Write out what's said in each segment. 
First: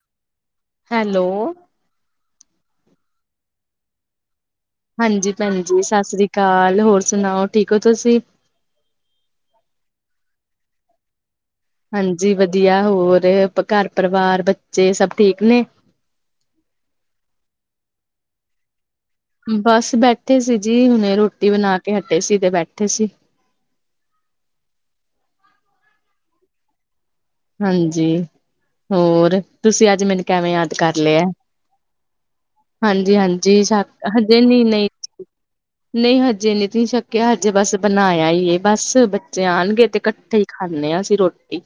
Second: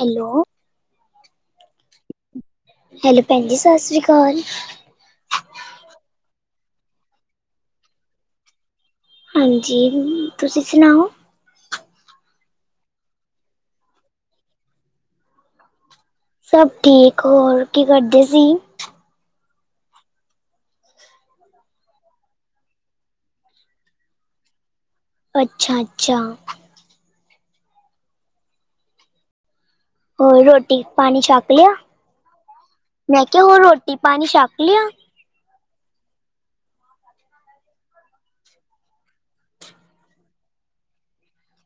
Hello. Hello. Hello ਭੈਣ ਜੀ, ਸਸ੍ਰੀ ਕਾਲ। ਹਂਜੀ ਭੈਣ ਜੀ, ਸਾਸ੍ਰੀ ਕਾਲ। ਹੋਰ ਸੁਣਾਓ, ਠੀਕ ਔ ਤੁਸੀਂ? ਹਾਂਜੀ, ਤੁਸੀਂ ਸੁਣਾਓ? ਹਾਂਜੀ ਵਧੀਆ, ਹੋਰ ਘਰ-ਪਰਿਵਾਰ, ਬੱਚੇ ਸਭ ਠੀਕ ਨੇ? ਸਭ ਠੀਕ, ਹੋਰ ਕੀ ਕਰਦੇ ਸੀ? ਬਸ ਬੈਠੇ ਸੀ ਜੀ। ਹੁਣੇ ਰੋਟੀ ਬਣਾ ਕੇ ਹਟੇ ਸੀ ਤੇ ਬੈਠੇ ਸੀ। ਅੱਛਾ, ਅੱਛਾ। ਹਾਂਜੀ, ਹੋਰ ਤੁਸੀਂ ਅੱ ਹੋਰ ਰੋਟੀ-ਪਾਣੀ ਛਕ ਲਿਆ? ਹਾਂਜੀ ਮੈਂ ਕਿਆ ਹੋਰ ਹਾਂਜੀ ਸ਼ੱਕ ਰੋਟੀ-ਪਾਣੀ ਹਜੇ ਛਕ ਨਹੀਂ ਲਿਆ? ਨਹੀਂ ਨਹੀਂ ਹਜੇ ਨੀ ਜੀ ਛੱਕਿਆ ਹਜੇ ਬਸ ਬਣਾਯਾ ਈ ਏ ਬਸ ਬੱਚੇ ਆਣਗੇ ਤੇ ਕੱਠੇ ਈ ਖਾਂਣੇ ਆਂ ਅਸੀਂ ਰੋਟੀ।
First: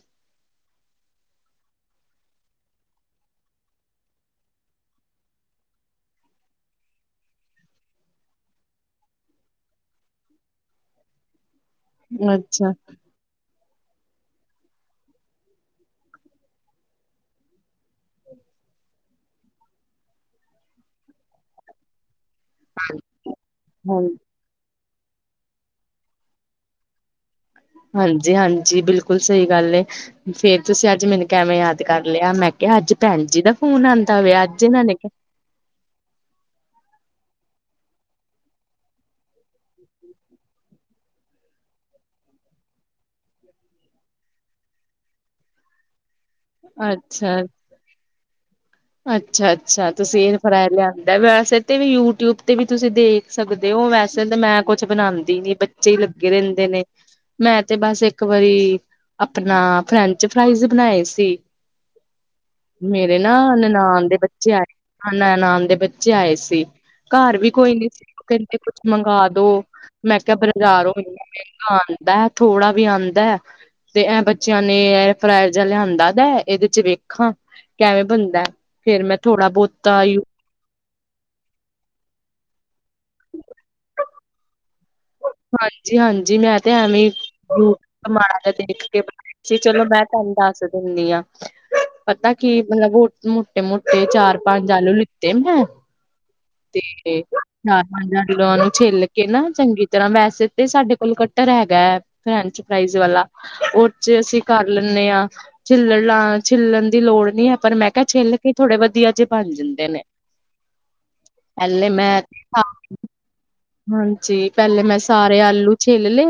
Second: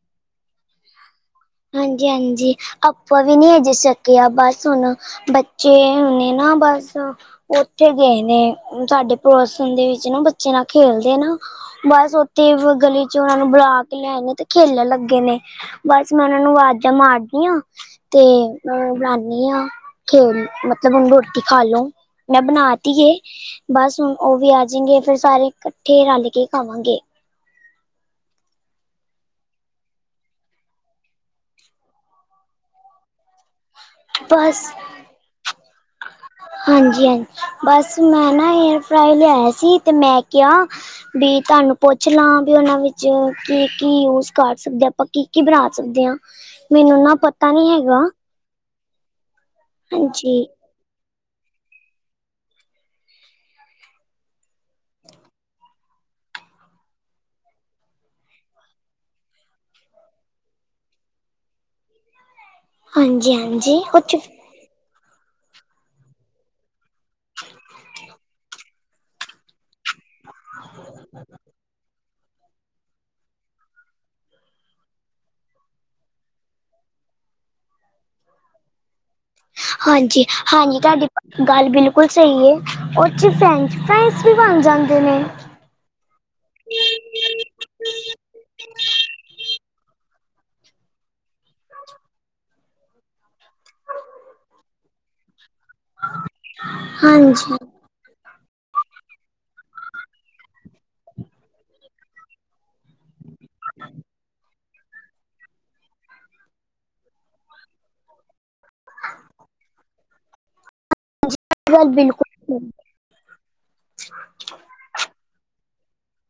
ਹਾਂਜੀ, ਹਾਂਜੀ, ਅਪਾਂ ਵੀ ਨੀ ਹਜੇ ਛਕਿਆ, ਬਸ ਹੁਣ ਬੱਚੇ ਹੁਣੇ ਨਾ ਬਸ ਓਥੇ ਗਏ ਨੇ ਸਾਡੇ ਪੜੋਸਣ ਦੇ ਵਿੱਚ ਨਾ ਬੱਚੇ ਨਾਲ ਖੇਲਦੇ ਐ ਨਾ ਬਸ ਓਥੇ ਅੱਛਾ ਵ ਗਲੀ ਚ ਓਨਾ ਨੂੰ ਬੁਲਾ ਕੇ ਲਿਆਏ ਨੇ ਤੇ ਖੇਲਣ ਲੱਗੇ ਨੇ, ਬਸ ਮੈਂ ਓਨਾ ਨੂੰ ਵਾਜ਼ਾਂ ਮਾਰਦੀ ਆਂ। ਤੇ ਮੈਂ ਓਨਾ ਨੂੰ ਬੁਲਾਣੀ ਆਂ, ਖੇਲ ਮਤਲਬ ਹੁਣ ਰੋਟੀ ਖਾਲੋ। ਮੈਂ ਬਣਾ ਤੀ ਏ ਬਸ ਹਾਂਜੀ ਹੁਣ ਓਹ ਵੀ ਆਜੇਗੇ ਫੇਰ ਸਾਰੇ ਕੱਠੇ ਰਲ ਕੇ ਖਾਵਾਂਗੇ। ਹਾਂਜੀ-ਹਾਂਜੀ, ਬਿਲਕੁਲ ਸਹੀ ਗੱਲ ਏ। ਫੇਰ ਤੁਸੀਂ ਅੱਜ ਮੈਨੂੰ ਕੈਵੇਂ ਯਾਦ ਕਰ ਲਿਆ? ਮੈਂ ਕਿਆ ਅੱਜ ਭੈਣ ਜੀ ਦਾ ਫੋਨ ਆਦਾ ਪਿਐ, ਅੱਜ ਇਨਾਂ ਨੇ ਕਿ ਹਾਂਜੀ-ਹਾਂਜੀ, ਬਸ ਮੈਂ ਨਾ ਏਅਰ ਫਰਾਈ ਲਿਆਇਆ ਸੀ ਤੇ ਮੈਂ ਕਿਆ ਵੀ, ਤੁਹਾਨੂੰ ਪੁੱਛ ਲਾਂ ਕਿ ਉਹਨਾਂ ਵਿੱਚ ਕੀ-ਕੀ ਯੂਜ਼ ਕਰ ਸਕਦੇ ਆ, ਆਪਾਂ ਕੀ-ਕੀ ਬਣਾ ਸਕਦੇ ਆ? ਮੈਨੂੰ ਨਾ ਪਤਾ ਨੀ ਹੈਗਾ। ਅੱਛਾ ਅੱਛਾ, ਤੁਸੀਂ ਹਾਂਜੀ ਏਅਰਫਰਾਏ ਲਿਆ ਵੈਸੇ ਤੇ ਵੀ ਯੂਟਿਊਬ ਤੇ ਵੀ ਤੁਸੀਂ ਦੇਖ ਸਕਦੇ ਔ, ਵੈਸੇ ਤੇ ਮੈਂ ਕੁਛ ਬਣਾਦੀ ਨੀ ਚੇ ਈ ਲੱਗੇ ਰਹਿੰਦੇ ਨੇ। ਮੈਂ ਤੇ ਬਸ ਇੱਕ ਵਾਰੀ ਆਪਣਾ ਫਰੈਂਚ -ਫਰਾਈਜ਼ ਬਣਾਏ ਸੀ। ਹ ਮੇਰੇ ਨਾ ਨਨਾਣ ਦੇ ਬੱਚੇ ਆਏ ਸੀ, ਨਾਨਾਮ ਦੇ ਬੱਚੇ ਆਏ ਸੀ। ਘਰ ਵੀ ਕੋਈ ਨੀ ਕਹਿੰਦੇ ਕੁਛ ਮੰਗਾ ਦੋ। ਮੈਂ ਕਿਹਾ, ਬਜ਼ਾਰੋਂ ਮੈਂ ਆਂਦਾ ਥੋੜ੍ਹਾ ਵੀ ਆਂਦਾ। ਤੇ ਇਹ ਬੱਚਿਆਂ ਨੇ ਇਅ ਫਿਰਾਏ ਜਿਹਾ ਲਿਆਂਦਾ, ਤਾਂ ਇਹਦੇ ਚ ਵੇਖਾਂ ਕਿਵੇਂ ਬਣਦਾ ਫੇਰ ਮੈਂ ਥੋੜ੍ਹਾ-ਬਹੁਤ। ਹਾਂਜੀ। ਹਾਂਜੀ, ਤੁਹਾਡੀ ਗੱਲ ਬਿਲਕੁਲ ਸਹੀ ਏ। ਉਹ 'ਚ ਫਰੈਂਚ ਫਰਾਈਜ਼ ਵੀ ਬਣ ਜਾਂਦੇ ਨੇ। ਹਾਂਜੀ, ਹਾਂਜੀ, ਮੈਂ ਤਾਂ ਐਵੇਂ ਮਾੜਾ ਜਿਹਾ ਦੇਖ ਕੇ ਬਣਾ ਆਂ। ਤੇ ਚਲੋ, ਮੈਂ ਤੁਹਾਨੂੰ ਦੱਸ ਦਿੰਨੀ ਆਂ। ਪਤਾ ਕੀ, ਮਤਲਬ ਮੋਟੇ-ਮੋਟੇ ਚਾਰ-ਪੰਜ ਆਲੂ ਲਿਤੇ ਮੈਂ। ਤੇ ਹਾਂਜੀ ਚਾਰ ਨੂੰ ਛਿੱਲ ਕੇ ਨਾ, ਚੰਗੀ ਤਰਾਂ, ਵੈਸੇ ਤਾਂ ਸਾਡੇ ਕੋਲ ਕਟਰ ਹੈਗਾ ਐ, ਫਰੈਂਚ ਫਰਾਈਜ਼ ਵਾਲਾ। ਉਹ 'ਚ ਅਸੀਂ ਕਰ ਲੈਂਨੇ ਆਂ। ਛਿੱਲਣ ਲਾ, ਛਿੱਲਣ ਦੀ ਲੋੜ ਨਹੀਂ ਏ, ਪਰ ਮੈਂ ਕਿਹਾ, ਛਿੱਲ ਕੇ ਥੋੜ੍ਹੇ ਵਧੀਆ ਜਿਹੇ ਬਣ ਜਾਂਦੇ ਨੇ। ਅੱ ਐਲੇ ਮੈਂ, ਆ, ਹਾਂਜੀ। ਪਹਿਲੇ ਮੈਂ ਸਾਰੇ ਆਲੂ ਛਿੱਲ ਲੇ।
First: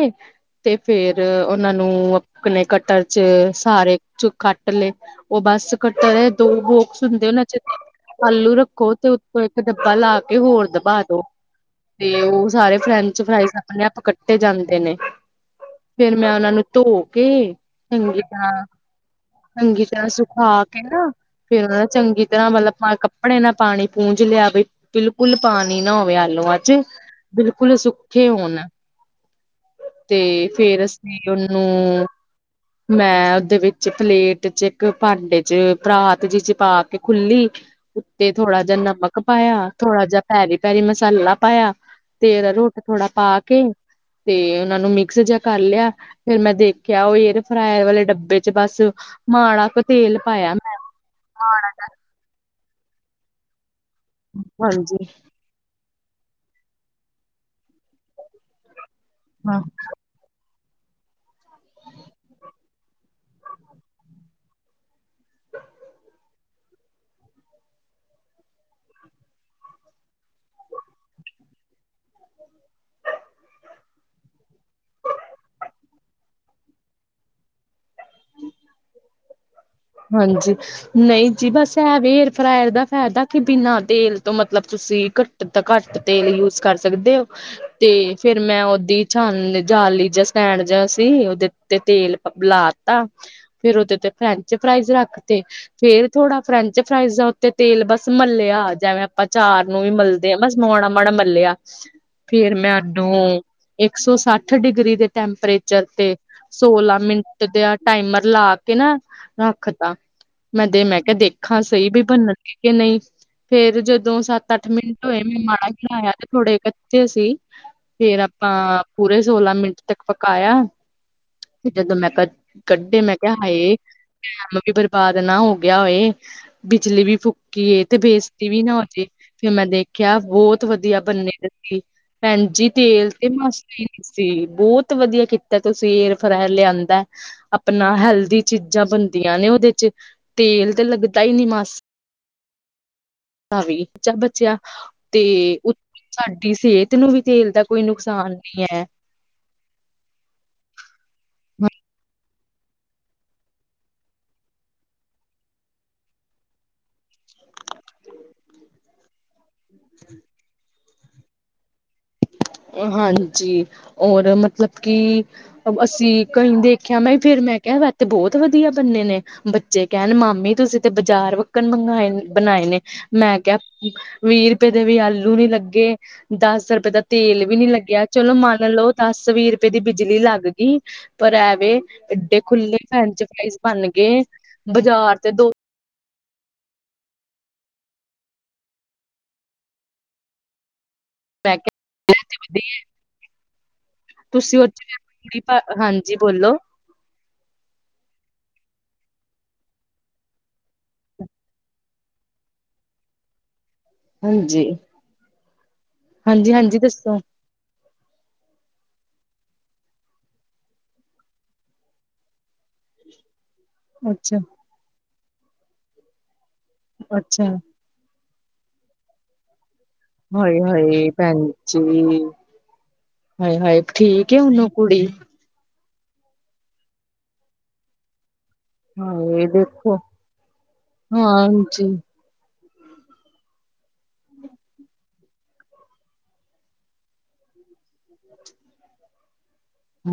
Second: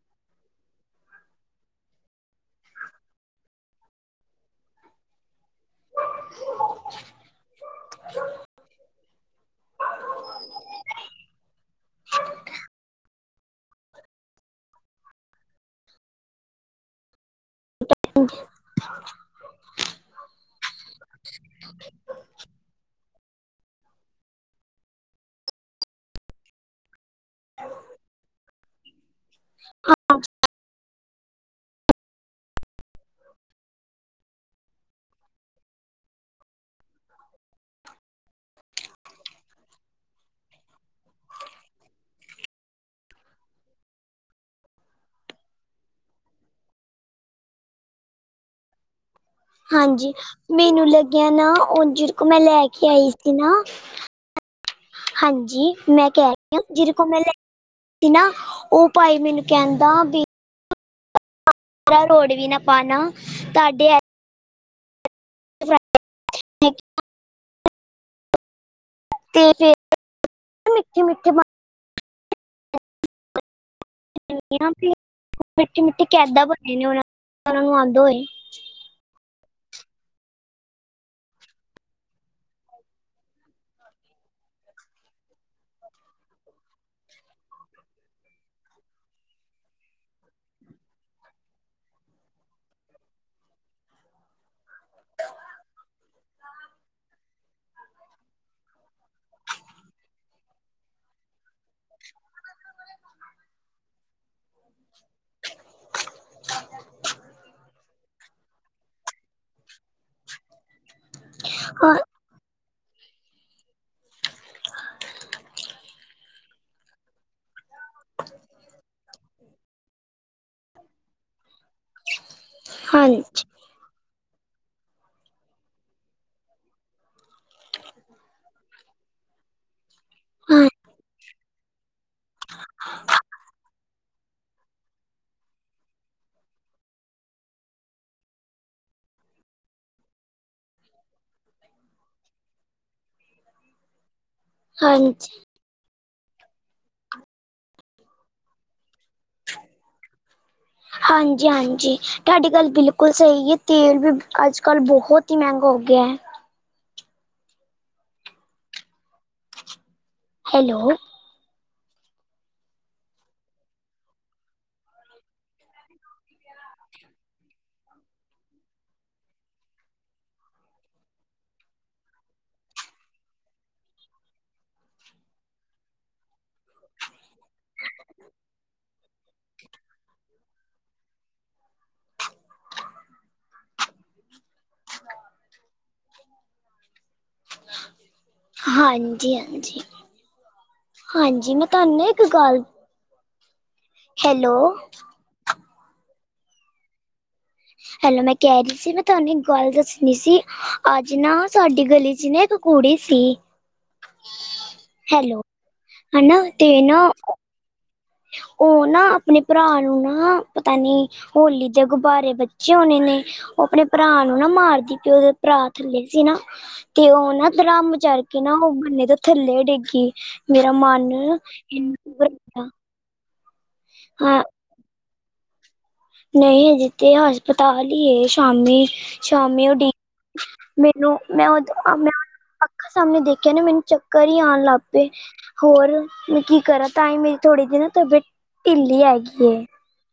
'ਤੇ ਫੇਰ ਉਨਾਂ ਨੂੰ ਅਪਨੇ ਕਟਰ 'ਚ ਸਾਰੇ ਜੁ ਕੱਟ ਲਏ। ਉਹ ਬੱਸ ਕੱਟਰ ਏ, ਦੋ ਬੋਕਸ ਹੁੰਦੇ ਉਨਾ 'ਚ। ਆਲੂ ਰੱਖੋ 'ਤੇ ਉੱਤੋਂ ਇੱਕ ਡੱਬਾ ਲਾ ਕੇ ਹੋਰ ਦਬਾ ਦੋ। 'ਤੇ ਉਹ ਸਾਰੇ ਫਰੈਂਡ। ਸਫਰਾਈਜ਼ ਆਪਨੇ ਆਪ ਕੱਟੇ ਜਾਂਦੇ ਨੇ, ਫੇਰ ਮੈਂ ਉਨਾਂ ਨੂੰ। ਧੋ ਕੇ, ਚੰਗੀ ਤਰਾਂ, ਚੰਗੀ ਤਰਾਂ ਸੁਖਾ ਕੇ ਨਾ। ਫੇਰ ਉਹ ਨੇ ਚੰਗੀ ਤਰਾਂ, ਮਤਲਬ ਪਾ ਕੱਪੜੇ ਨਾਲ ਪਾਨੀ ਪੂੰਝ ਲਿਆ ਬਈ। ਬਿਲਕੁਲ ਪਾਨੀ ਨਾ ਹੋਵੇ ਆਲੂਆ 'ਚ, ਬਿਲਕੁਲ ਸੁਕ ਕੇ ਹੋਨ, 'ਤੇ ਫੇਰ ਅਸੀਂ ਉਨੂੰ ਮੈਂ ਉਦੇ ਵਿੱਚ, ਪਲੇਟ ਚ, ਇੱਕ ਭਾਂਡੇ ਚ, ਪਰਾਤ ਚ ਪਾ ਕੇ ਖੁੱਲੀ। ਉੱਤੇ ਥੋੜਾ ਜੇਆ ਨਮਕ ਪਾਇਆ, ਥੋੜ੍ਹਾ ਜੇਆ ਭੈਰੀ-ਭੈਰੀ ਮਸਾਲਾ ਪਾਇਆ। 'ਤੇ ਫਿਰ ਰੂਟ ਥੋੜਾ ਪਾ ਕੇ, ਤੇ ਉਨਾਂ ਨੂੰ ਮਿਕਸ ਜੇਆ ਕਰ ਲਿਆ। ਫੇਰ ਮੈਂ ਦੇਖਿਆ, ਉਹ ਏਅਰ ਫਰਾਇਰ ਵਾਲੇ ਡੱਬੇ 'ਚ ਬਸ। ਮਾੜਾ ਕੁ ਹਾਂਜੀ, ਤੇਲ ਪਾਇਆ ਮੈਂ ਮੇਨੂੰ ਲੱਗਿਆ ਨਾ, ਓ ਜਿਦੇ ਕੋਲੋਂ ਮੈਂ ਲੈ ਕੇ ਆਈ ਸੀ ਨਾ। ਹਾਂਜੀ। ਹਾਂਜੀ, ਮੈਂ ਕੈਅ ਰੀ ਆ, ਜਿਦੇ ਕੋਲੋਂ ਮੈਂ ਲੈਕੇ ਆਈ ਸੀ ਨਾ, ਉਹ ਭਾਈ ਮੈਨੂੰ ਹਾਂ ਕੈਂਦਾ ਬਈ ਕਲ ਰੋਡ ਵੀ ਨਾ ਪਾਨਾ, ਤੁਹਾਡੇ ਐ [unintelligible] ਤੇ ਫਿਰ, ਅਹ ਮਿੱਠੇ-ਮਿੱਠੇ ਬ ਮਿੱਟੀ -ਮਿੱਟੀ ਕੈਦਾਂ ਬਣੇ ਨੇ ਉਹ, ਉਨਾਂ ਨੂੰ ਆਂਦੇ ਹੋਏ। ਹਾਂਜੀ। ਨਈਂ ਜੀ, ਬਸ ਐ ਵਏਰ ਫਰਾਇਰ ਦਾ ਫਾਇਦਾ ਕੀ, ਬਿਨਾਂ ਤੇਲ ਤੋਂ ਮਤਲਬ ਤੁਸੀਂ, ਘੱਟ ਤਾ ਘੱਟ ਤੇਲ ਯੂਸ ਕਰ ਸਕਦੇ ਓ। ਤੇ ਫੇਰ ਮੈਂ ਓਦੀ ਛਾਨ, ਜਾਲੀ ਜਾ ਸਟੈਂਡ ਜੇਆ ਸੀ, ਉਹਦੇ 'ਤੇ ਤੇਲ ਲਾਅ ਤਾ, ਫੇਰ ਓਦੇ 'ਤੇ ਫਰੈਂਚ ਫਰਾਈਜ਼ ਰੱਖ 'ਤੇ। ਫ਼ੇਰ ਥੋੜਾ ਫਰੈਂਚ ਫਰਾਈਜ਼ ਦਾ ਉੱਤੇ ਤੇਲ ਬਸ ਮਲਿਆ, ਜਿਵੇਂ ਆਪਾਂ ਚਾਰ ਨੂੰ ਵੀ ਮਲਦੇ। 'ਤੇ ਬਸ ਮੋਣਾ -ਮਾੜਾ ਮੱਲਿਆ। ਫਿਰ ਮੈਂ ਉਨੂੰ, ਇੱਕ ਸੌ ਸੱਠ ਡਿਗਰੀ ਦੇ ਟੈਂਪਰੇਚਰ 'ਤੇ ਸੋਲਾਂ ਮਿੰਟ ਦੇ ਆਹ ਟਾਈਮਰ ਲਾ ਕੇ ਨਾ, ਰੱਖ ਤਾਂ, ਮੈਂ ਦੇ ਮੈਂ ਕੇਆ ਦੇਖਾ ਸਹੀ ਹਾਂ ਵੀ ਬਨਨਗੇ ਕੇ, ਨਈ। ਫੇਰ ਜਦੋਂ ਸੱਤ -ਅੱਠ ਮਿੰਟ ਹੋਏ, ਮੈਂ ਮਾੜਾ ਖਾਇਆ 'ਤੇ ਥੋੜੇ ਕੱਚੇ ਸੀ। ਫੇਰ ਆਪਾਂ ਪੂਰੇ ਸੋਲਾਂ ਮਿੰਟ ਤੱਕ ਪਕਾਇਆ, 'ਤੇ ਜਦੋਂ ਮੈਂ ਕਚ ਕੱਢੇ ਮੈਂ ਕਿਹਾ, ਹਾਂਜੀ ਹਾਏ! ਲੋਕੀ ਬਰਬਾਦ ਨਾ ਹੋ ਗਿਆ ਹੋਏ। ਬਿਜਲੀ ਵੀ ਫੂਕੀਏ 'ਤੇ ਬੇਜ਼ਤੀ ਵੀ ਨਾ ਹੋ ਜੇ। ਫਿਰ ਮੈਂ ਦੇਖਿਆ ਬੋਤ ਹਾਂ ਵਦੀਆ ਬੰਨੇ ਦੇ ਸੀ, ਭੈਂਜੀ ਤੇਲ 'ਤੇ ਮਸ ਸੀ, ਬੋਤ ਵਦੀਆ ਕੀਤਾ ਤੁਸੀਂ ਏਅਰ ਫਰਾਏਅਰ ਲਿਆਂਦੈ। ਆਪਨਾ ਹੈਲਦੀ ਚੀਜ਼ਾਂ ਬਨਦੀਆਂ ਨੇ ਉਦੇ 'ਚ, ਤੇਲ 'ਤੇ ਲੱਗਦਾ ਈ ਨੀ ਮਸ ਭਾਵੀ ਚਾ ਬਚਿਆ 'ਤੇ ਹਾਂਜੀ ਉ ਸਾਡੀ ਸੇਹਤ ਨੂੰ ਵੀ ਤੇਲ ਦਾ ਕੋਈ ਨੁਕਸਾਨ ਨੀ ਐ। ਹਾਂਜੀ-ਹਾਂਜੀ, ਤੁਹਾਡੀ ਗੱਲ ਬਿਲਕੁਲ ਸਹੀ ਏ, ਤੇਲ ਵੀ ਅੱਜ-ਕੱਲ੍ਹ ਬੋਤ ਈ ਮੈਂਗਾ ਹੋ ਗਿਆ ਐ। [inaudible] ਹੈਲੋ! ਔਰ ਹਾਂਜੀ ਔਰ ਮਤਲਬ ਕਿ ਅਸੀਂ ਕਈ ਦੇਖਿਆ ਮੈਂ ਫੇਰ ਮੈਂ ਕਿਹਾ ਵੈਸੇ ਤੇ ਬਹੁਤ ਵਧੀਆ ਬਨੇ ਨੇ ਬੱਚੇ ਕਹਿਣ ਮਾਮੀ ਤੁਸੀਂ ਤੇ ਬਾਜ਼ਾਰ ਵੱਕਣ ਮੰਗਏ ਬਣਾਏ ਨੇ ਮੈਂ ਕਿਹਾ, ਵੀਹ ਰੁਪਏ ਦੇ ਵੀ ਆਲੂ ਨੀ ਲੱਗੇ ਦਸ ਰੁਪਏ ਦਾ, ਤੇਲ ਵੀ ਨੀ ਲੱਗਿਆ ਚਲੋ ਮੰਨ ਲਓ ਦਸ ਵੀਹ ਰੁਪਏ ਦੀ ਬਿਜਲੀ ਲੱਗ ਗਈ। ਪਰ ਐਵੇ ਏਡੇ ਖੁੱਲੇ ਫਰੈਂਚ ਫਰਾਇਜ ਬਣ ਗਏ ਬਾਜ਼ਾਰ ਤੇ ਦੋ, [inaudible] ਹਾਂਜੀ-ਹਾਂਜੀ। ਹਾਂਜੀ ਮੈਂ ਤੁਹਾਨੂੰ ਨਾ ਇੱਕ ਗੱਲ, ਕਿਹਾ ਹੈਲੋ ਤੁਸੀਂ ਉਥੇ ਦੇ, ਕੁੜੀ ਘਰ ਹਾਂਜੀ ਬੋਲੋ। ਹੈਲੋ ਮੈਂ ਕਹਿ ਰਹੀ ਸੀ ਮੈਂ ਤੁਹਾਨੂੰ ਇੱਕ ਗੱਲ ਦੱਸਣੀ ਸੀ ਅੱਜ ਨਾ ਸਾਡੀ ਗਲੀ ਚ ਨਾ ਇ ਕੁੜੀ ਸੀ, ਹਾਂਜੀ। ਹੈਲੋ, ਹਨਾ ਹਾਂਜੀ ਤੇ ਹਾਂਜੀ ਨਾ ਦੱਸੋ ਉਹ ਨਾ ਆਪਣੇ ਭਰਾ ਨੂੰ ਨਾ ਪਤਾ ਨੀ, ਹੋਲੀ ਦੇ ਗੁਬਾਰੇ ਬਚੇ ਹੋਣੇ ਨੇ ਉਹ ਆਪਣੇ ਭਰਾ ਨੂੰ ਅੱਛਾ ਨਾ ਮਾਰਦੀ ਪਓ ਭਰਾ ਥੱਲੇ ਸੀ ਨਾ ਤੇ ਉਹ ਨਾ ਅੱਛਾ ਦਰਾਮਚਾਰ ਕੇ ਨਾ ਉਹ ਬੰਨੇ ਦੇ ਥੱਲੇ ਡਿੱਗੀ ਹਾਏ ਮੇਰਾ ਹਾਏ ਮਨ ਇਨਾ [unintelligible] ਹਾਏ-ਹਾਏ ਠੀਕ ਏ ਹੁਣ ਉਹ ਕੁੜੀ, ਨਈ ਹਜੇ ਤੇ ਹਸਪਤਾਲ ਹੀ ਏ ਸ਼ਾਮੀ, ਹਾਏ ਸ਼ਾਮੀ ਓ ਡੀ, ਦੇਖੋ ਮੈਨੂੰ ਓ ਮੈ ਹਾਂਜੀ [unintelligible] ਅੱਖਾਂ ਸਾਹਮਣੇ ਦੇਖਿਆ ਨਾ ਮੈਨੂੰ ਚੱਕਰ ਹੀ ਆਣ ਲੱਗ ਪਏ। ਹੋਰ ਮੈਂ ਕੀ ਕਰਾਂ ਤਾਂਹੀ ਮੇਰੀ ਥੋੜੀ ਜੀ ਨਾ ਤਬੀਅਤ ਢਿੱਲੀ ਹੈਗੀ ਏ।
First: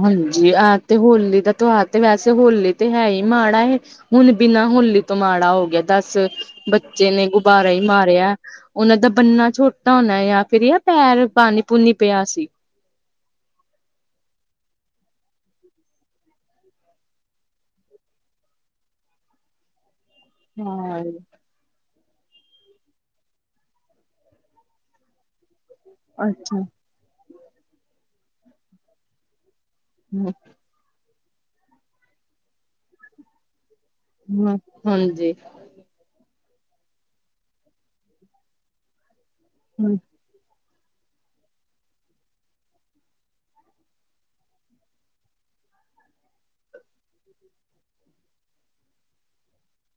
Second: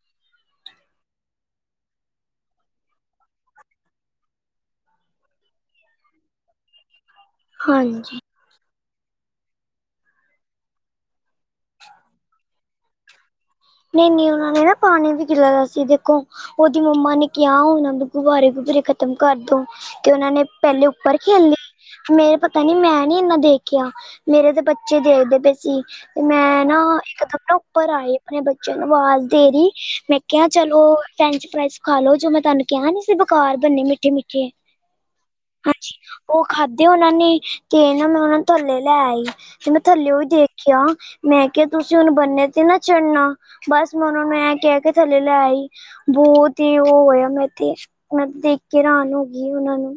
ਹਾਂਜੀ ਆਹ ਤੇ ਹੋਲੀ ਦਾ ਤਿਉਹਾਰ ਤੇ ਵੈਸੇ ਹੋਲੀ ਤੇ ਹੈ ਹੀ ਮਾੜਾ ਏ। ਹੁਣ ਬਿਨਾਂ ਹੋਲੀ ਤੋਂ ਮਾੜਾ ਹੋ ਗਿਆ ਦਸ ਬੱਚੇ ਨੇ ਗੁਬਾਰਾ ਹੀ ਹਾਂਜੀ ਮਾਰਿਆ। ਉਹਨਾਂ ਦਾ ਬੰਨਾ ਛੋਟਾ ਹੋਣਾ ਜਾਂ ਫਿਰ ਐ ਪੈਰ ਪਾਣੀ ਪੂਨੀ ਪਿਆ ਸੀ। ਨਈ-ਨਈ ਉਹਨਾ ਦੇ ਨਾ ਪਾਣੀ ਵੀ ਗਿਰਿਆ ਹੋਇਆ ਸੀ ਦੇਖੋ। ਉਹਦੀ ਮੰਮਾ ਨੇ ਕਿਹਾ ਹੋਣਾ ਵੀ ਗੁਬਾਰੇ ਗਬੁਰੇ ਖ਼ਤਮ ਕਰਦੋ। ਤੇ ਉਹਨਾਂ ਨੇ ਪਹਿਲੇ ਹਾਂ ਉੱਪਰ ਖੇਲੀ। ਮੇਰੇ ਪਤਾ ਨੀ ਮੈਂ ਨੀ ਇਨਾ ਦੇਖਿਆ ਮੇਰੇ ਤੇ ਬੱਚੇ ਦੇਖਦੇ ਪਏ ਸੀ। ਤੇ ਅੱਛਾ ਮੈਂ ਨਾ ਇੱਕ ਦਮ ਨਾ ਉੱਪਰ ਆਈ ਆਪਣੇ ਬੱਚਿਆਂ ਨੂੰ ਆਵਾਜ਼ ਦੇ ਰਹੀ, ਮੈਂ ਕਿਹਾ ਚਲੋ ਫਰੈਂਚ ਫਰਾਇਜ ਖਾਲ ਲੋ ਜੋ ਮੈਂ ਤੁਹਾਨੂੰ ਕਿਹਾ ਨੀ ਸੀ ਬੁਖਾਰ ਬੰਨੇ ਨੇ ਹ ਹਾਂਜੀ। ਹਾਂਜੀ, ਉਹ ਖਾਧੇ ਉਹਨਾਂ ਨੇ ਤੇ ਨਾ ਮੈਂ ਉਹਨਾਂ ਨੂੰ ਥੱਲੇ ਲੈ ਆਈ ਤੇ ਮੈਂ ਥੱਲੇ ਉਹ ਵੀ ਦੇਖ ਕਿਆ ਮੈਂ ਕਿਹਾ ਤੁਸੀਂ ਹੁਣ ਬੰਨੇ ਤੇ ਨਾ ਚਣਾ ਬਸ ਮੈਂ ਉਹਨਾਂ ਨੂੰ ਇਹ ਕੇ ਥੱਲੇ ਲੇ ਆਈ। ਬਹੁਤ ਹੀ ਉਹ ਹੋਇਆ ਮੈਂ ਤੇ ਮੈਂ ਦੇਖ ਕੇ ਹਰਾਨ ਹੋ ਗਈ ਉਹਨਾਂ ਨੂੰ।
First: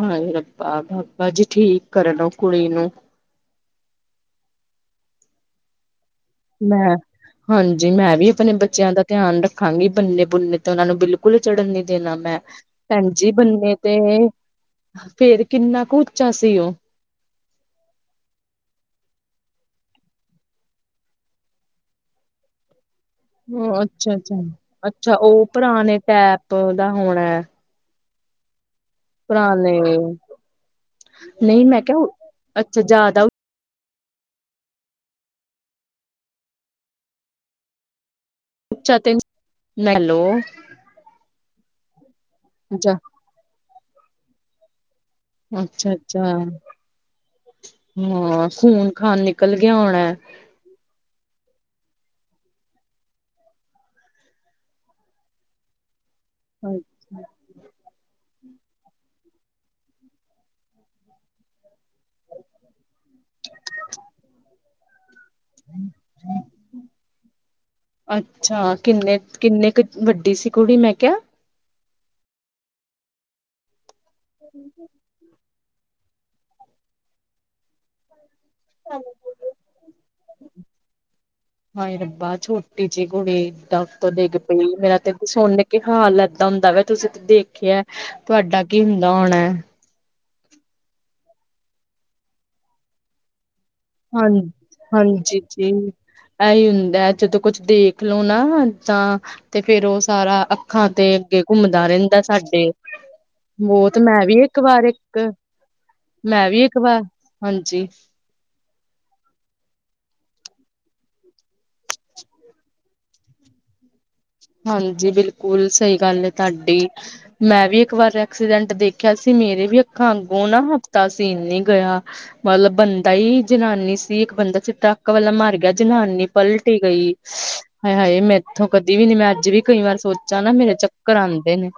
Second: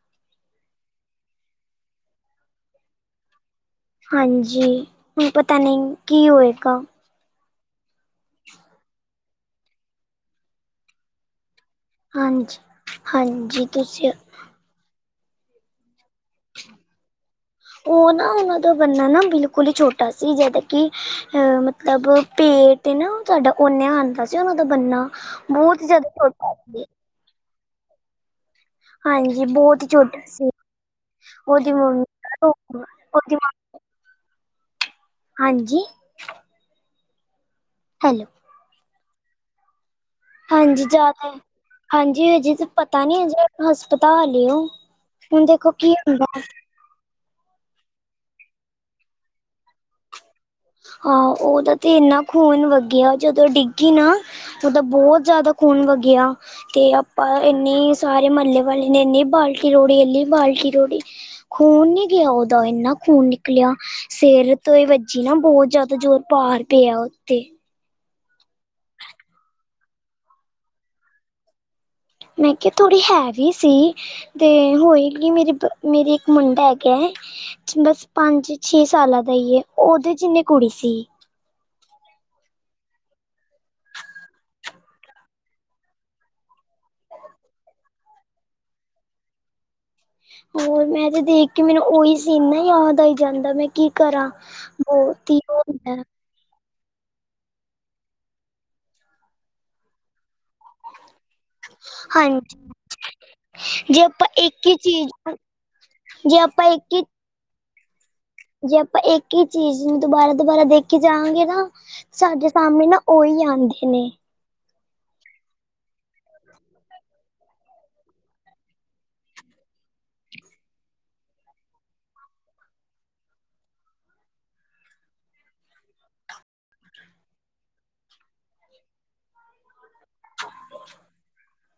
ਹਾਏ ਰੱਬਾ ਬਾਬਾ ਜੀ ਠੀਕ ਕਰਨ ਓਹ ਕੁੜੀ ਨੂੰ। ਹਾਂਜੀ, ਹੁਣ ਪਤਾ ਨਹੀਂ, ਕੀ ਹੋਏਗਾ ਮੈਂ, ਹਾਂਜੀ ਮੈਂ ਵੀ ਆਪਣੇ ਬੱਚਿਆਂ ਦਾ ਧਿਆਨ ਰੱਖਾਂਗੀ ਬੰਨੇ ਬੁਨੇ ਤੇ ਉਹਨਾਂ ਨੂੰ ਬਿਲਕੁਲ ਚੜ੍ਹਨ ਨਈ ਦੇਣਾ ਮੈਂ ਹਾਂਜੀ ਭੈਣ ਜੀ ਹਾਂਜੀ ਬੰਨੇ ਤੁਸੀਂ ਤੇ, ਫੇਰ ਕਿੰਨਾ ਕੁ ਉੱਚਾ ਸੀ ਉਹ ਉਹ ਨਾ ਉਹਨਾਂ ਦਾ ਬਨਾ ਨਾ ਬਿਲਕੁਲ ਹੀ ਛੋਟਾ ਸੀ, ਜਦੋਂ ਕਿ ਅਹ ਮਤਲ ਮਤਲਬ ਪੇਟ ਏ ਨਾ। ਤੁਹਾਡਾ ਹੂੰ ਓਨਿਆ ਅੱਛਾ ਆਉਂਦਾ ਅੱਛਾ ਸੀ ਉਹਨਾਂ ਦਾ ਬੰਨਾ ਅੱਛਾ ਉਹ ਬਹੁਤ ਪੁਰਾਣੇ ਜ਼ਿਆਦਾ ਛੋਟਾ ਟੈਪ ਸੀ। ਦਾ ਹੋਣਾ ਏ। ਹਾਂਜੀ ਬਹੁਤ ਈ ਛੋਟਾ ਸੀ, ਨਹੀਂ ਉਹਦੀ ਮੈਂ ਮੰਮੀ ਕਿਹਾ ਅੱਛਾ ਜ਼ਿਆਦਾ ਉਹਦੀ ਹਾਂਜੀ। ਹੈਲੋ। [unintelligible] ਲੈ ਲਓ ਹਾਂਜੀ ਜ਼ਿਆਦਾ, ਹਾਂਜੀ ਹਜੇ ਤੇ ਅੱਛਾ ਪਤਾ ਨੀ ਹਜੇ ਹਸਪਤਾਲ ਏ ਓਹ। ਹੁਣ ਦੇਖੋ ਕੀ ਅੱਛਾ ਹੁੰਦਾ। ਹਾਂ ਖੂਨ -ਖਾਾਨ ਨਿਕਲ ਗਿਆ ਹੋਣਾ। ਹਾਂ ਉਹਦਾ ਤਾਂ ਇੰਨਾ ਖੂਨ ਵੱਗਿਆ ਜਦੋਂ ਡਿੱਗੀ ਨਾ ਤੇ ਔਹਦਾ ਬਹੁਤ ਜ਼ਿਆਦਾ ਖੂਨ ਵਗਿਆ ਤੇ ਆਪ ਤਾ ਇੰਨੀ ਸਾਰੇ ਮਹੱਲੇ ਵਾਲੇ ਨੇ ਇੰਨੀ ਬਾਲਟੀ ਰੋੜੀ, ਇੰਨੀ ਬਾਲਟੀ ਰੋੜੀ ਖੂਨ ਨੀ ਗਿਆ, ਉਹਦਾ ਇੰਨਾ ਖੂਨ ਨਿਕਲਿਆ ਸਿਰ ਤੋਂ ਈ ਵੱਜੀ ਨਾ। ਬਹੁਤ ਜ਼ਿਆਦਾ ਜ਼ਰ ਭਾਰ ਪਿਆ ਆ ਉਦੇਤੇ। ਅੱਛਾ ਕਿੰਨੇ, ਕਿੰਨੇ ਕੁ ਵੱਡੀ ਸੀ ਕੁੜੀ ਮੈਂ ਕਿਹਾ। ਮੈਂ ਕਿਹਾ ਥੋੜ੍ਹੀ ਹੈਵੀ ਸੀ, ਤੇ ਹੋਏਗੀ ਮੇਰੀ ਬ ਮੇਰੇ ਇੱਕ ਮੁੰਡਾ ਹੈਗਾ ਬਸ ਪੰਜ ਛੇ ਸਾਲਾਂ ਦਾ ਈ ਏ, ਉਹਦੇ ਜਿੰਨੀ ਕੁੜੀ ਸੀ। ਹਾਏ ਰੱਬਾ ਛੋਟੀ ਜਿਹੀ ਕੁੜੀ ਕਿਦਾ ੳਤੋਂ ਡਿੱਗ ਪਈ ਮੇਰਾ ਤੇ ਸੁਣ ਕੀ ਹਾਲ ਏਦਾਂ ਹੁੰਦਾ ਵਾ ਤੁਸੀਂ ਤੇ ਦੇਖਿਆ ਤੁਹਾਡਾ ਕੀ ਹੁੰਦਾ ਹੋਣਾ। ਹੋਰ ਮੈਂ ਤੇ ਦੇਖ ਕੇ ਮੈਨੂੰ ਉਹੀ ਸੀਨ ਨਾ ਯਾਦ ਆਈ ਜਾਂਦਾ ਮੈਂ ਕੀ ਕਰਾ ਹਾਂ ਬਹੁਤ ਹਾਂਜੀ ਓਹ ਜੀ ਹੁੰਦਾ। ਇਹੀ ਹੁੰਦਾ ਐ ਜਦੋਂ ਕੁਛ ਦੇਖ ਲਓ ਨਾ ਤਾਂ ਤੇ ਫੇਰ ਉਹ ਸਾਰਾ ਅੱਖਾਂ ਤੇ ਅੱਗੇ ਘੁੰਮਦਾ ਰਹਿੰਦਾ ਹਾਂਜੀ ਸਾਡੇ। ਮੋਤ ਜੇ ਮੈਂ ਆਪਾਂ ਵੀ ਇੱਕ ਹੀ ਵਾਰ ਇੱਕ, ਚੀਜ਼ ਜੇ ਮੈਂ ਆਪਾਂ ਵੀ ਇੱਕ ਹੀ ਵਾਰ ਹਾਂਜੀ। ਜੇ ਆਪਾਂ ਇੱਕ ਈ ਚੀਜ਼ ਨੂੰ ਦੁਬਾਰਾ -ਦੁਬਾਰਾ ਦੇਖੀ ਜਾਂਵਾਗੇ ਨਾ। ਸਾਡੇ ਸਾਹਮਣੇ ਨਾ ਉਹੀ ਆਂਦੇ ਨੇ। ਹਾਂਜੀ ਬਿਲਕੁਲ ਸਹੀ ਗੱਲ ਐ ਤਾਡੀ। ਮੈਂ ਵੀ ਇੱਕ ਵਾਰ ਐਕਸੀਡੈਂਟ ਦੇਖਿਆ ਸੀ, ਮੇਰੇ ਵੀ ਅੱਖਾਂ ਅੱਗੋਂ ਨਾ ਹਫ਼ਤਾ ਸੀਨ ਨੀ ਗਿਆ। ਮਤਲਬ ਬੰਦਾ ਈ ਜਨਾਨੀ ਸੀ, ਇੱਕ ਬੰਦਾ ਸੀ ਟਰੱਕ ਵਾਲਾ ਮਾਰ ਗਿਆ, ਜਨਾਨੀ ਪਲਟ ਈ ਗਈ। ਹਾਏ, ਹਾਏ ਮੈਂ ਇੱਥੋਂ ਕਦੀ ਵੀ ਨੀ ਮੈਂ ਅੱਜ ਵੀ ਕਈ ਵਾਰ ਸੋਚਾਂ ਨਾ ਮੇਰੇ ਚੱਕਰ ਆਂਦੇ ਨੇ।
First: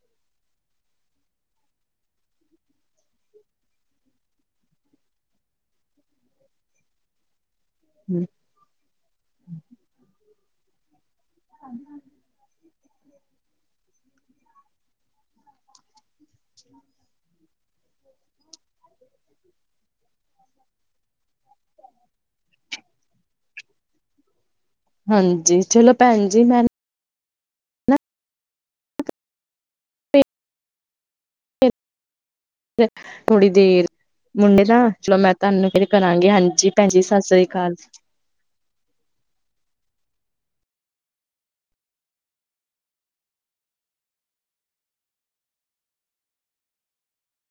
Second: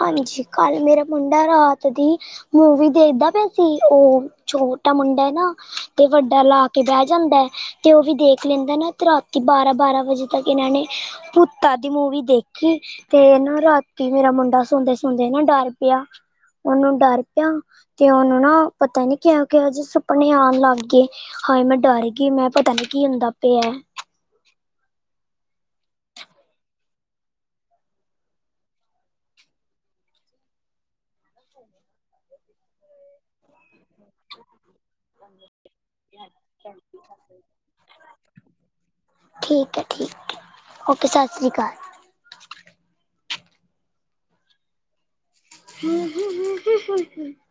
ਹਾਂਜੀ ਕੱਲ ਮੇਰਾ ਮੁੰਡਾ ਰਾਤ ਦੀ ਮੂਵੀ ਦੇਖਦਾ ਪਿਆ ਸੀ, ਉਹ ਛੋਟਾ ਮੁੰਡਾ ਐ ਨਾ, ਤੇ ਵੱਡਾ ਲਾ ਕੇ ਬਹਿ ਜਾਂਦਾ ਐ। ਤੇ ਉਹ ਵੀ ਦੇਖ ਲੈਂਦਾ ਨਾ ਤੇ ਰਾਤੀ ਬਾਰਾਂ- ਬਾਰਾਂ ਵਜੇ ਤੱਕ ਇਹਨਾਂ ਨੇ ਭੂਤ ਦੀ ਮੂਵੀ ਦੇਖੀ ਕਿ ਤੇ ਨਾ ਰਾਤੀ ਮੇਰਾ ਮੁੰਡਾ ਸੌਦੇ -ਸੁੰਦੇ ਨਾ ਡਰ ਪਿਆ। ਉਹਨੂੰ ਡਰ ਪਿਆ ਤੇ ਉਹਨੂੰ ਨਾ ਪਤਾ ਨੀ ਕਿਹ -ਕਿਹੋ ਜਿ ਸੁਪਨੇ ਆਣ ਲੱਗ ਗਏ। ਹਾਏ ਮੈਂ ਡਰ ਗਈ ਮੈਂ ਪਤਾ ਨੀ ਕੀ ਹੁੰਦਾ ਪਿਆ। ਹਾਂਜੀ ਚਲੋ ਭੈਣ ਜੀ ਮੈਂ ਥੋੜੀ ਦੇਰ ਮੁੰਡੇ ਦਾ ਚਲੋ ਮੈਂ ਤੁਹਾਨੂੰ ਕਰਾਂਗੇ ਹਾਂਜੀ, ਭੈਣ ਜੀ ਸਸਰੀ ਕਾਲ। ਠੀਕ ਐ, ਠੀਕ ਐ, ਓਕੇ ਸਸਰੀ ਕਾਲ। [unintelligible]